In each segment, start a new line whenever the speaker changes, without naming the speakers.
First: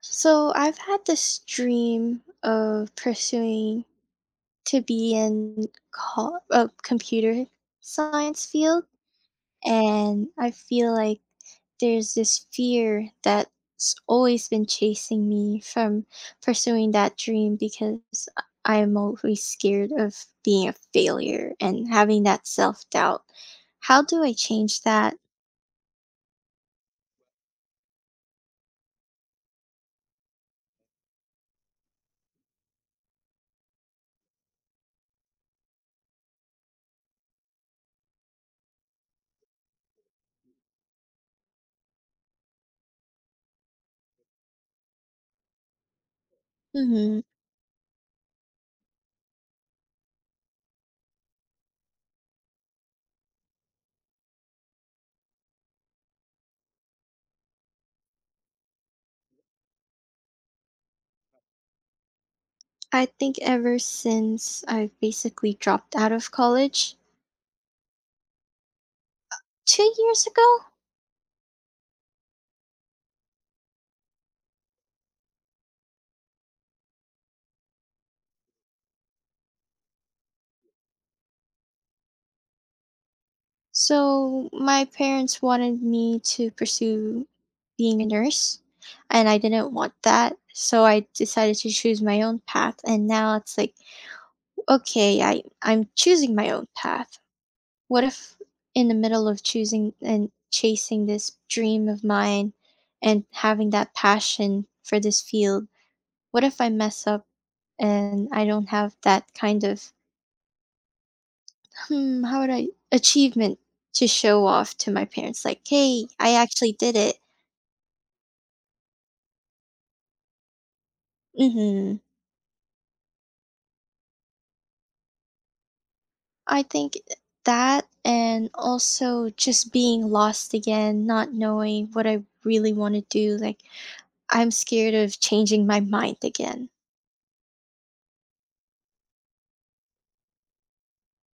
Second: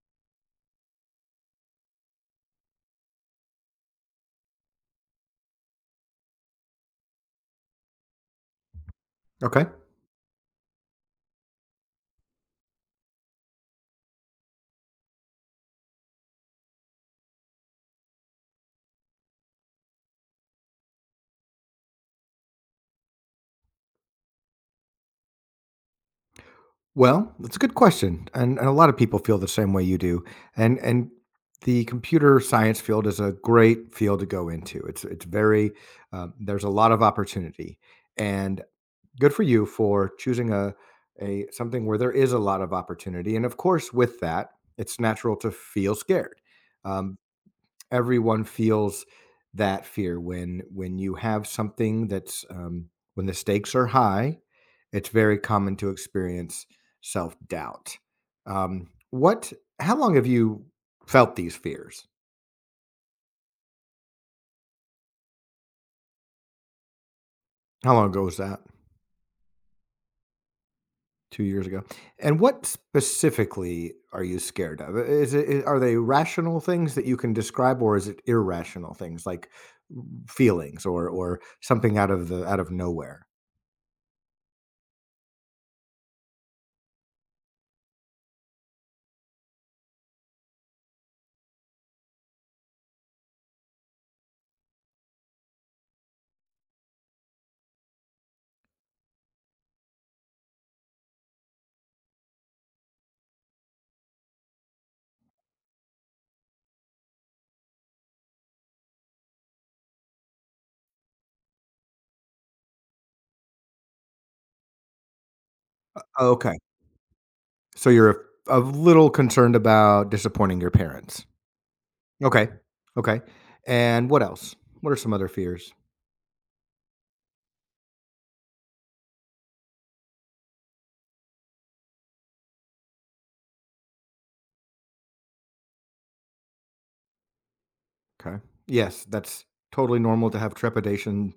So I've had this dream of pursuing to be in computer science field,
Okay.
and I feel like there's this fear that's always been chasing me from pursuing that dream because I'm always scared of being a failure and having that self doubt. How do I change that?
Well, that's a good question, and a lot of people feel the same way you do. And the computer science field is a great field to go into. It's very there's a lot of opportunity, and good for you for choosing a something where there is a lot of opportunity. And of course, with that, it's natural to feel scared. Um,
Hmm.
Everyone feels that fear when you have something that's when the stakes are high, it's very common to experience self-doubt. What how long have you felt these fears?
I think ever since I've basically dropped out of college,
How long ago was that?
2 years ago.
2 years ago. And what specifically are you scared of? Is it are they rational things that you can describe, or is it irrational things like feelings, or something out of the out of nowhere?
So my parents wanted me to pursue being a nurse, and I didn't want that. So I decided to choose my own path, and now it's like, okay, I'm choosing my own path. What if, in the middle of choosing and chasing this dream of mine and having that passion for this field, what if I mess up and I don't have that kind of. How would I achievement to show off to my parents, like, "Hey, I
Okay.
actually did it."
So you're a little concerned about disappointing your parents.
Mhm.
Okay. Okay. And what else? What are some other fears?
I think that, and also just being lost again, not knowing what I really wanna do, like, I'm scared of changing my mind again.
Okay. Yes, that's totally normal to have trepidation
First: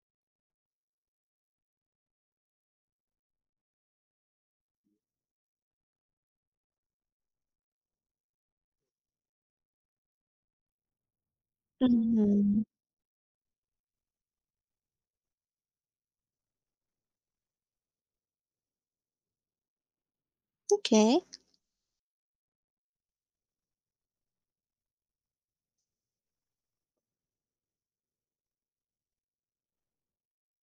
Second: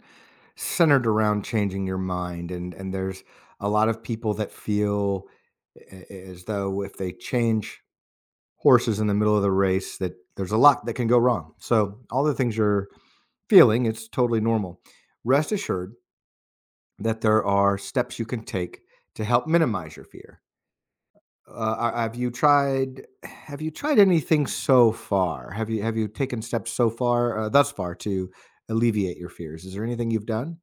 centered around changing your mind, and there's a lot of people that feel as though if they change horses in the middle of the race, that there's a lot that can go wrong. So all the things
Mhm,
you're feeling, it's totally normal. Rest assured that there are steps you can take to help minimize your fear.
okay.
Have you tried, anything so far? Have you taken steps so far, thus far, to alleviate your fears? Is there anything you've done?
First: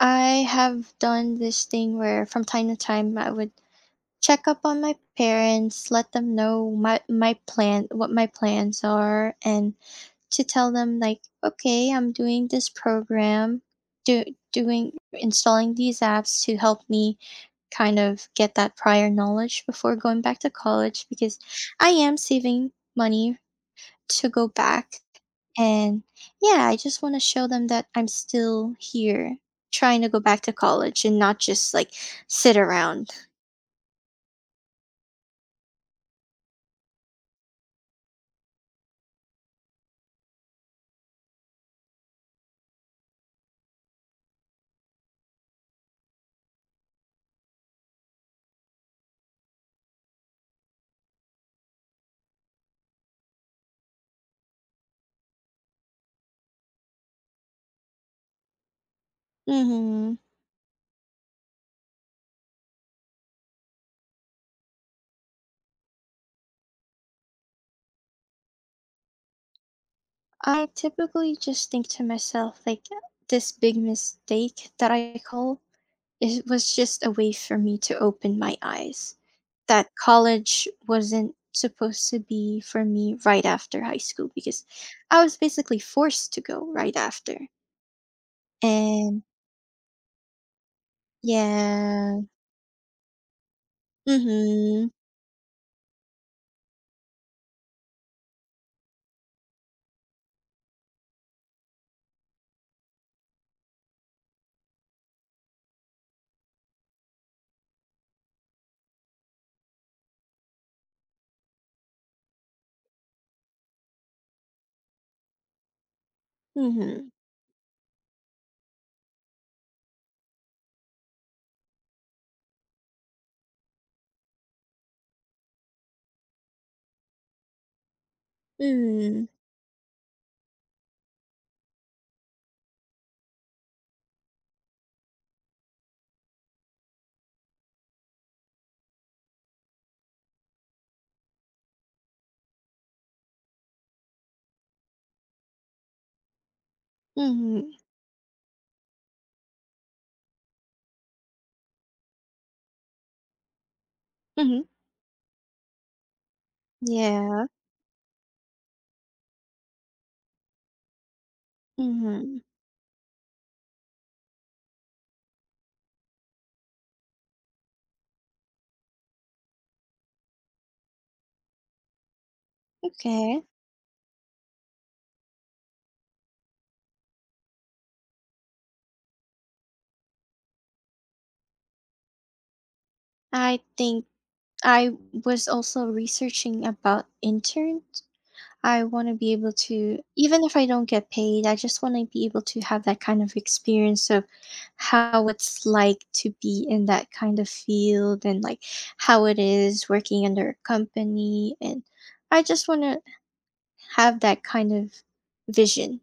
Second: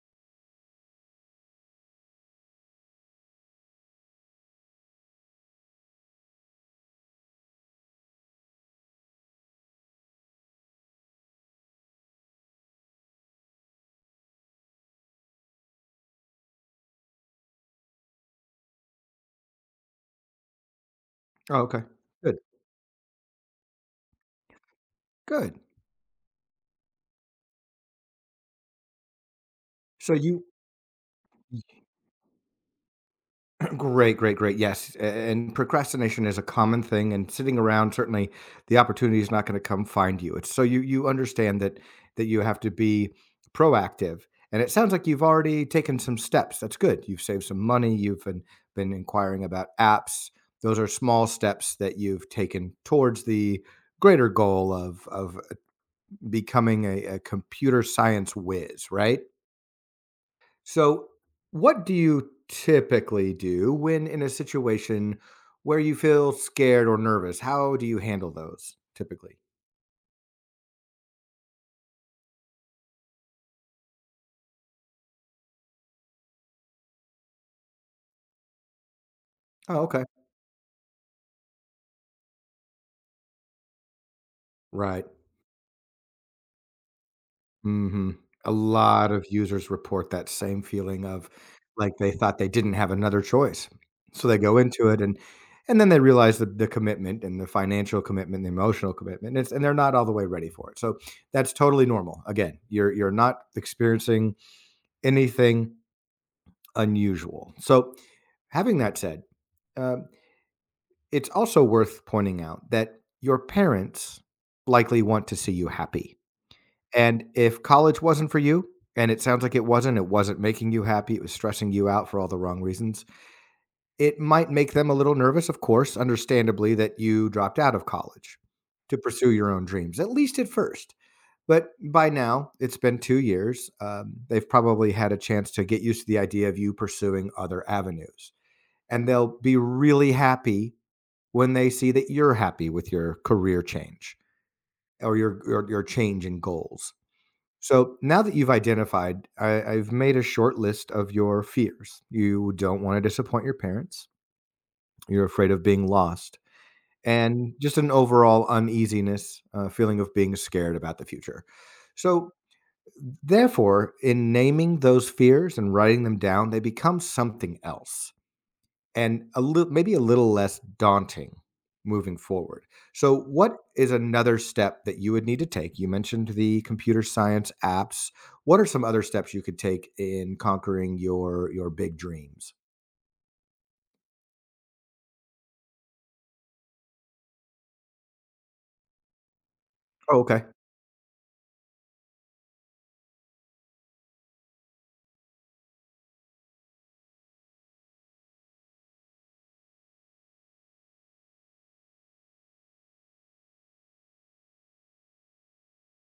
I have done this thing where, from time to time, I would check up on my parents, let them know my plan, what my plans are, and to tell them, like, okay, I'm doing this program, do, doing, installing these apps to help me kind of get that prior knowledge before going back to college, because
Oh, okay.
I am
Good.
saving money to go back,
Good.
and yeah, I just want to show them that I'm still here, trying to
So
go back
you
to college and not just like sit around.
great, great, great. Yes. And procrastination is a common thing, and sitting around, certainly the opportunity is not going to come find you. It's so you understand that you have to be proactive. And it sounds like you've already taken some steps. That's good. You've saved some money, you've been inquiring about apps. Those are small steps that you've taken towards the greater goal of becoming a computer science whiz, right?
hmm
So, what do you typically do when in a situation where you feel scared or nervous? How do you handle those typically?
I typically just think to myself, like, this big mistake that I call. It was just a way for me to open my eyes
Oh,
that
okay.
college wasn't supposed to be for me right after high school, because
Right.
I was basically forced to go right after.
Hmm. A lot
And
of users report that same feeling of like they
yeah.
thought they didn't have another choice. So they go into
Mhm.
it, and then they realize the commitment and the financial commitment, the emotional commitment, and it's, and they're not all the way ready for it. So that's totally normal. Again, you're not experiencing anything unusual. So, having that said, um, it's also worth pointing out that your parents likely want to see you happy.
Mhm.
And if college wasn't for you, and it sounds like it wasn't making you happy, it was stressing you out for all the wrong reasons, it might make them a little nervous, of course, understandably, that you dropped out of college to
Mhm.
pursue your own dreams, at least at first. But by now, it's been 2 years. They've probably had a chance to get used to the idea of you pursuing other avenues, and they'll be really happy when they see that you're happy with your career change, or your change in goals.
Mhm.
So now that you've identified, I, I've made a short list of your fears. You don't want to disappoint your parents.
Mhm.
You're afraid of being lost,
Yeah.
and just an overall uneasiness, feeling of being scared about the future. So,
Mhm.
therefore, in naming those fears and writing them down, they become something else, and a little, maybe a little less daunting moving forward. So
Okay.
what is another step that you would need to take? You mentioned the computer science apps. What are some other steps you could take in conquering your big dreams?
I think I was also researching about interns. I wanna be able to,
Oh, okay.
even if I don't get paid, I just wanna be able to have that kind of experience of how it's like to be in that kind of field and, like, how it is working under a company, and I just wanna have that kind of vision,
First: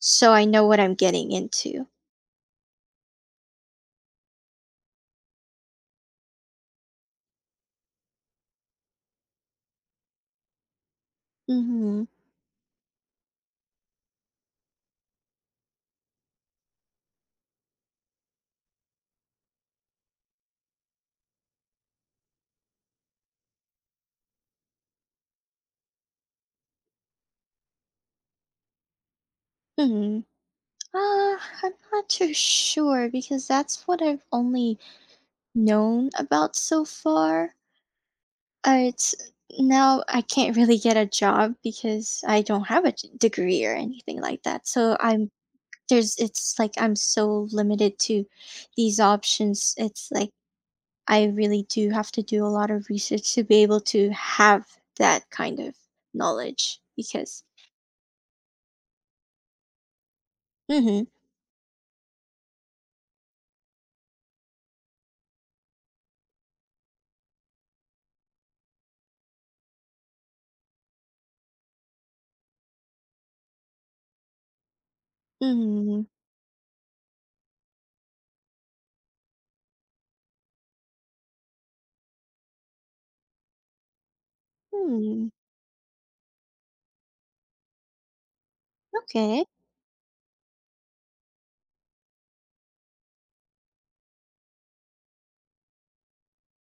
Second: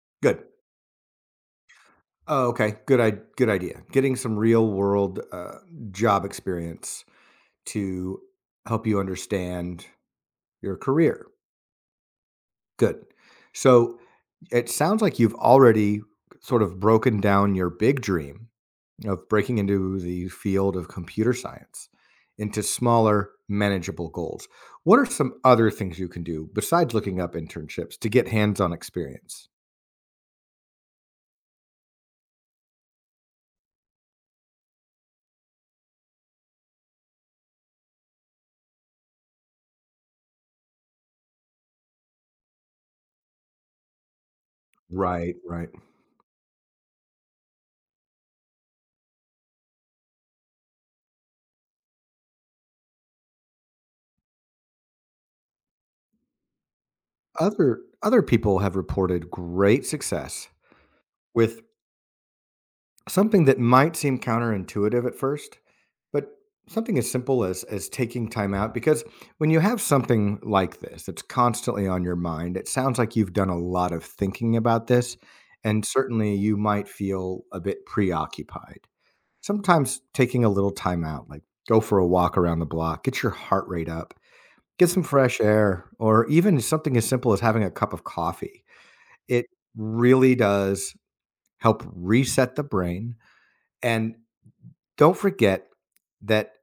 so
Good.
I know what I'm getting into.
Oh, okay. Good. I good idea. Getting some real world job experience to help you understand your career.
Mhm.
Good. So it sounds like you've already sort of broken down your big dream of breaking into the field of computer science into smaller, manageable goals. What are some other things you can do besides looking up internships to get hands-on experience?
Mhm. Uh, I'm not too sure because that's what I've only known about so far. It's Now I can't really get a job because I don't have a degree or anything like that. So I'm,
Right, right.
there's, it's like I'm so limited to these options. It's like I really do have to do a lot of research to be able to have that kind of knowledge because.
Other people have reported great success
Mhm.
with something that might seem counterintuitive at first, but something as simple as taking time out. Because when you have something like this that's constantly on your mind, it sounds like you've done a lot of thinking about this, and
Mhm.
certainly you might feel a bit preoccupied. Sometimes taking a little time out, like go for a walk around the block, get your heart rate up, get some
Mhm.
fresh air, or even something as simple as having a cup of coffee.
Okay.
It really does help reset the brain. And don't forget that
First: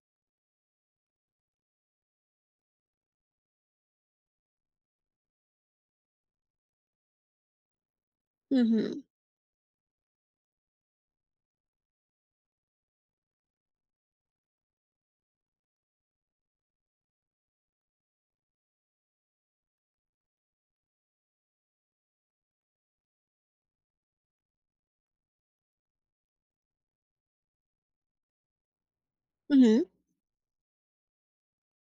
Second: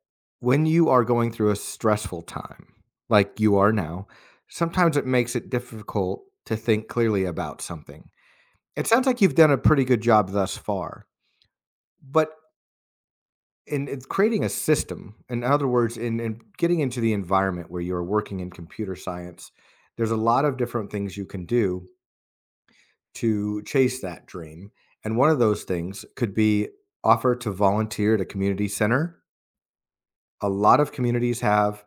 when you are going through a stressful time, like you are now, sometimes it makes it difficult to think clearly about something. It
Mhm.
sounds like you've done a pretty good job thus far, but in creating a system, in other words, in getting into the environment where you're working in computer science, there's a lot of different things you can do to chase that dream. And one of those things could be offer to volunteer at a community center.
Mhm.
A lot of communities have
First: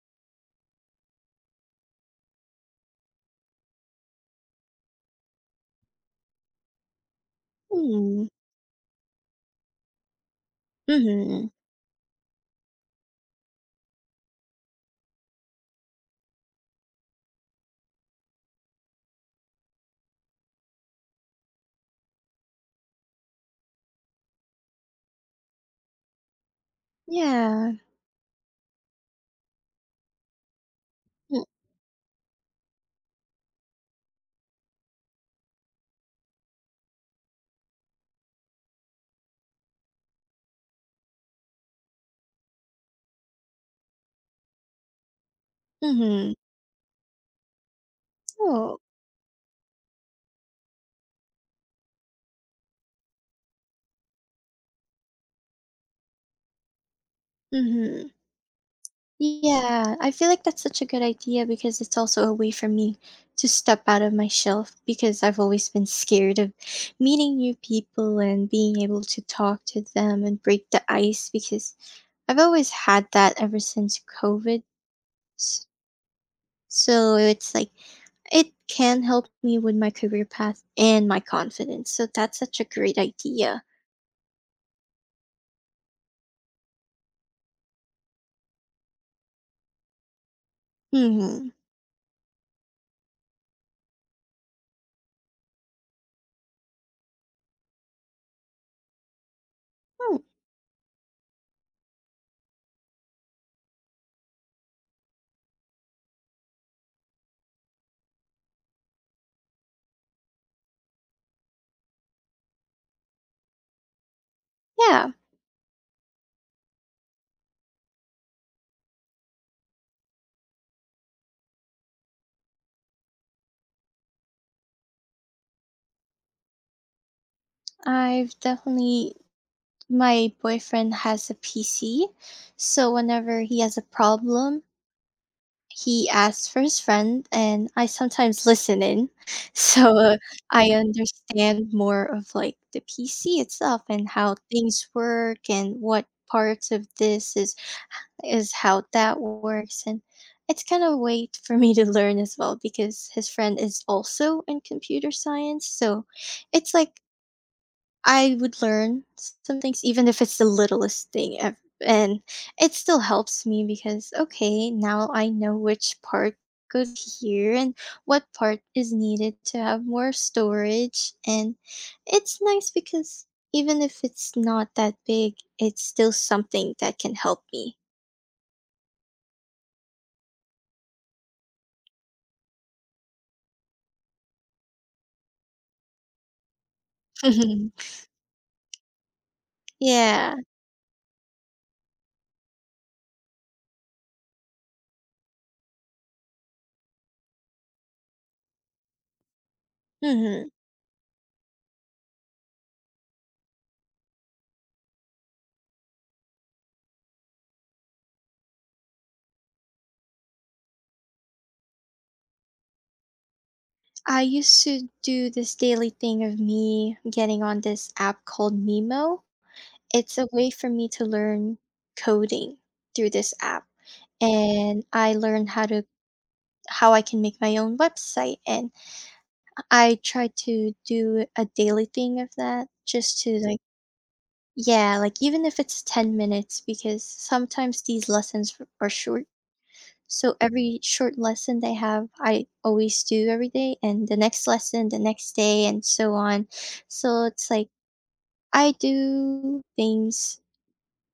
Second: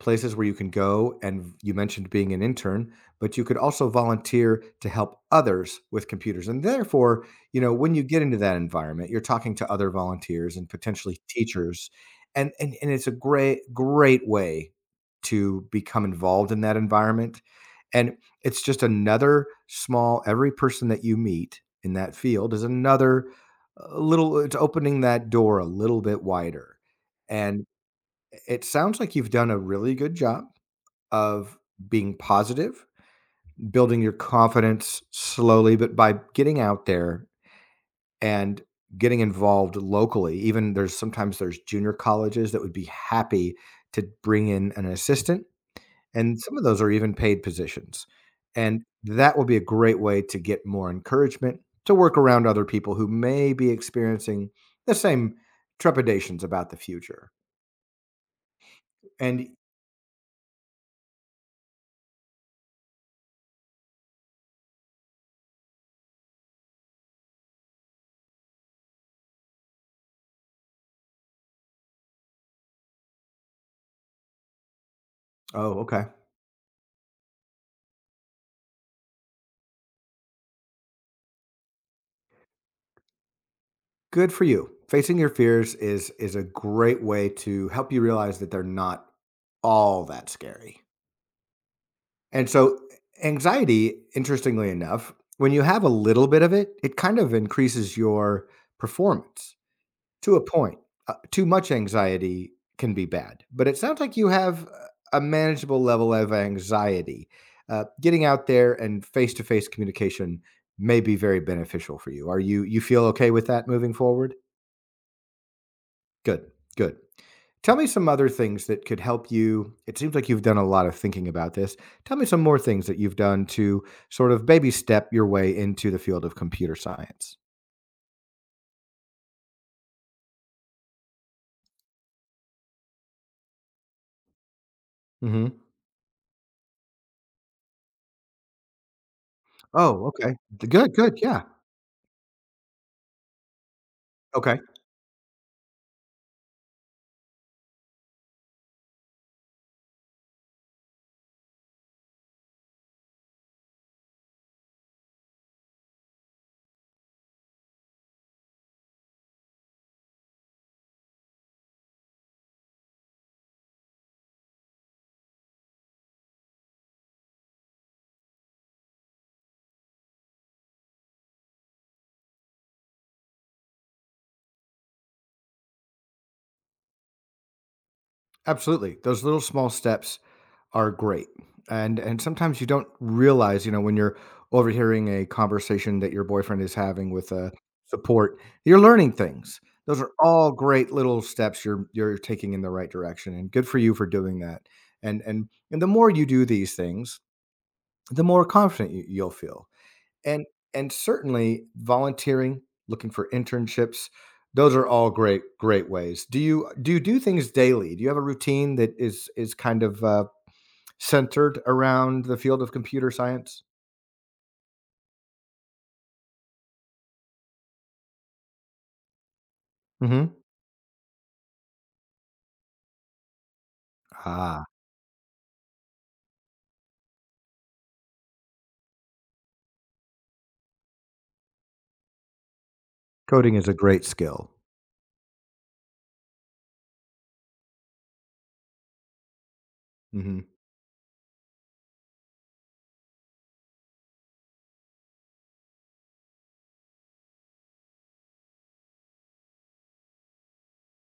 places where you can go, and you mentioned being an intern, but you could also volunteer to help others with computers. And therefore, you know, when you get
Mhm.
into that environment, you're talking to other volunteers and potentially
Mhm.
teachers. And it's a great, great way to become involved in that environment. And it's just another small, every person that you meet in that field is another little, it's opening that door a little bit wider. And
Yeah.
it sounds like you've done a really good job of being positive, building your confidence slowly, but by getting out there and getting involved locally. Even there's sometimes there's junior colleges that would be happy to bring in an assistant,
Mhm.
and some of those are even paid positions.
Oh.
And that will be a great way to get more encouragement to work around other people who may be experiencing the same trepidations about the future.
Mhm.
And
Yeah, I feel like that's such a good idea, because it's also a way for me to step out of my shelf, because I've always been scared of meeting new people and being able to talk to them and break the ice because I've always had that ever since COVID. S-
oh, okay.
So it's like it can help me with my career path and my confidence. So that's such a great idea.
Good for you. Facing your fears is a great way to help you realize that they're not all that scary.
Hmm.
And so anxiety, interestingly enough, when you have a little bit of it, it kind of increases your performance
Hmm.
to a point. Too much anxiety can be bad, but it sounds like you have a manageable level of anxiety. Getting out there and face-to-face communication may be very beneficial for you. Are you feel okay with that moving forward?
Yeah,
Good, good. Tell me some other things that could help you. It seems like you've done a lot of thinking about this. Tell me some more things that you've done to sort of baby step your way into the field of computer science.
I've definitely. My boyfriend has a PC, so whenever he has a problem,
Mhm.
he asks for his friend, and I sometimes listen in. So
Oh, okay.
I
Good, good. Yeah.
understand more of, like, the PC itself and how
Okay.
things work, and what parts of this is how that works. And it's kind of a way for me to learn as well, because his friend is also in computer science, so it's like I would learn s some things, even if it's the littlest thing. Ev And it still helps me because, okay, now I know which part goes here and what part is needed to have more storage, and it's nice because even if it's not that big, it's still something that can help me.
Absolutely. Those little small steps are great. And sometimes you don't realize, you know, when you're overhearing a conversation that your boyfriend is having with a support, you're learning things. Those are
Yeah.
all great little steps you're taking in the right direction, and good for you for doing that. And and and the more you do these things, the more confident you, you'll feel. And
Mhm.
and certainly volunteering, looking for internships, those are all great great ways. Do you do things daily? Do you have a routine that is kind of centered around the field of computer science?
I used to do this daily thing of me getting on this app called Mimo. It's a
Mhm.
way for me to learn coding through this app,
Ah,
and I learned how I can make my own website, and I try to do a daily thing of that, just to,
coding
like.
is a great skill.
Yeah, like, even if it's 10 minutes, because sometimes these lessons f are short, so
Mhm.
every short lesson they have, I always do every day, and the next lesson the next day, and so on. So it's like, I do things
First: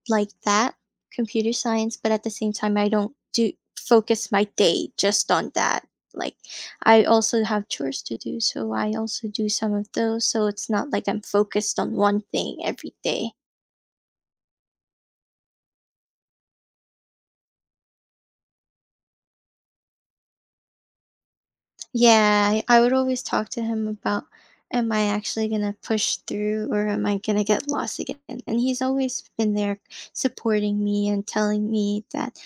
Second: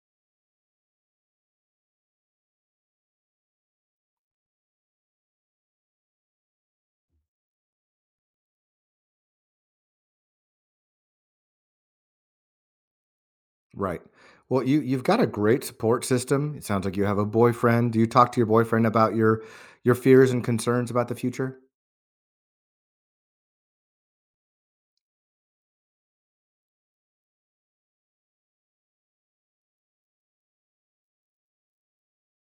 like that, computer science, but at the same time, I don't do focus my day just on that. Like, I also have chores to do, so I also do some of those. So it's not like I'm focused on one thing every day.
Right. Well, you you've got a great support system. It sounds like you have a boyfriend. Do you talk to your boyfriend about your fears and concerns about the future?
Yeah, I would always talk to him about, am I actually gonna push through, or am I gonna get lost again? And he's always been there supporting me and telling me that,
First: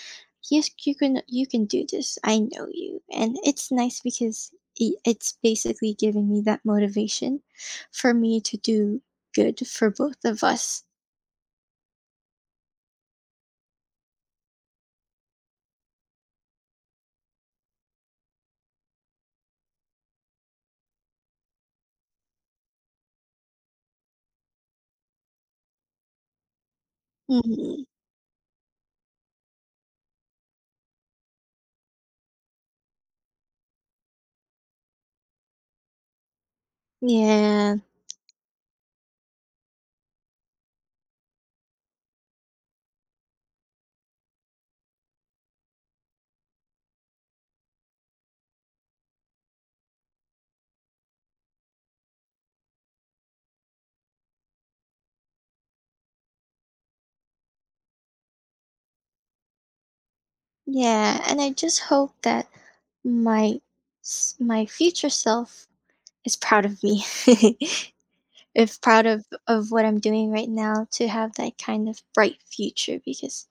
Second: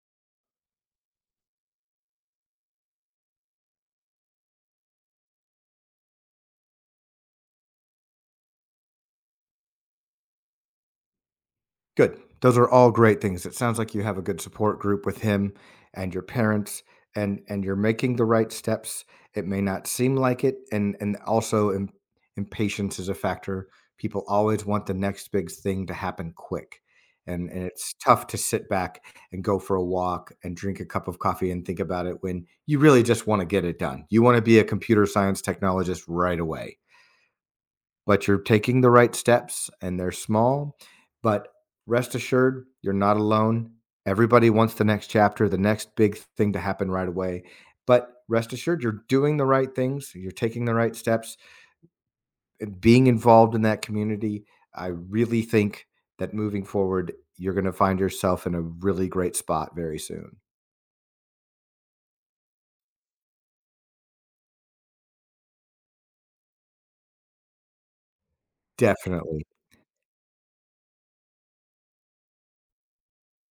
yes, you can do this. I know you. And it's nice because it's basically giving me that motivation for me to do good for both of us.
Good. Those are all great things. It sounds like you have a good support group with him and your parents, and you're making the right steps. It may not seem like it, and also impatience is a factor. People always want the next big thing to happen quick. And
Hmm.
it's tough to sit back and go for a walk and drink a cup of coffee and think about it when you really just want to get it done. You want to be a computer science technologist right away,
Yeah.
but you're taking the right steps and they're small. But rest assured, you're not alone. Everybody wants the next chapter, the next big thing to happen right away. But rest assured, you're doing the right things, you're taking the right steps, being involved in that community. I really think that moving forward, you're going to find yourself in a really great spot very soon.
Yeah, and I just hope that my my future self is proud of me. Is proud of
Definitely.
of what I'm doing right now, to have that kind of bright future, because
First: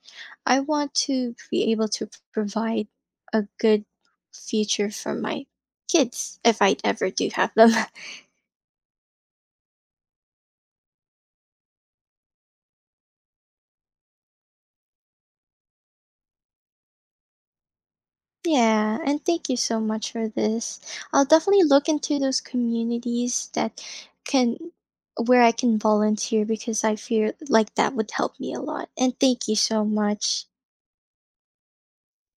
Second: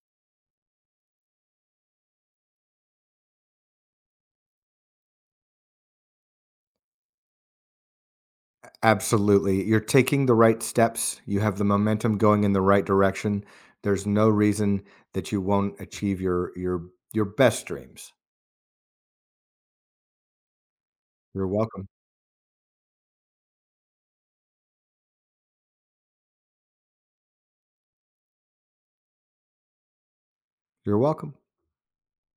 I want to be able to provide a good future for my kids if I ever do have them.
Absolutely. You're taking the right steps. You have the momentum going in the right direction. There's no reason that you won't achieve your best dreams.
Yeah, and thank you so much for this. I'll
You're
definitely
welcome.
look into those communities that can where I can volunteer, because I feel like that would help me a lot. And thank you so much.
You're welcome.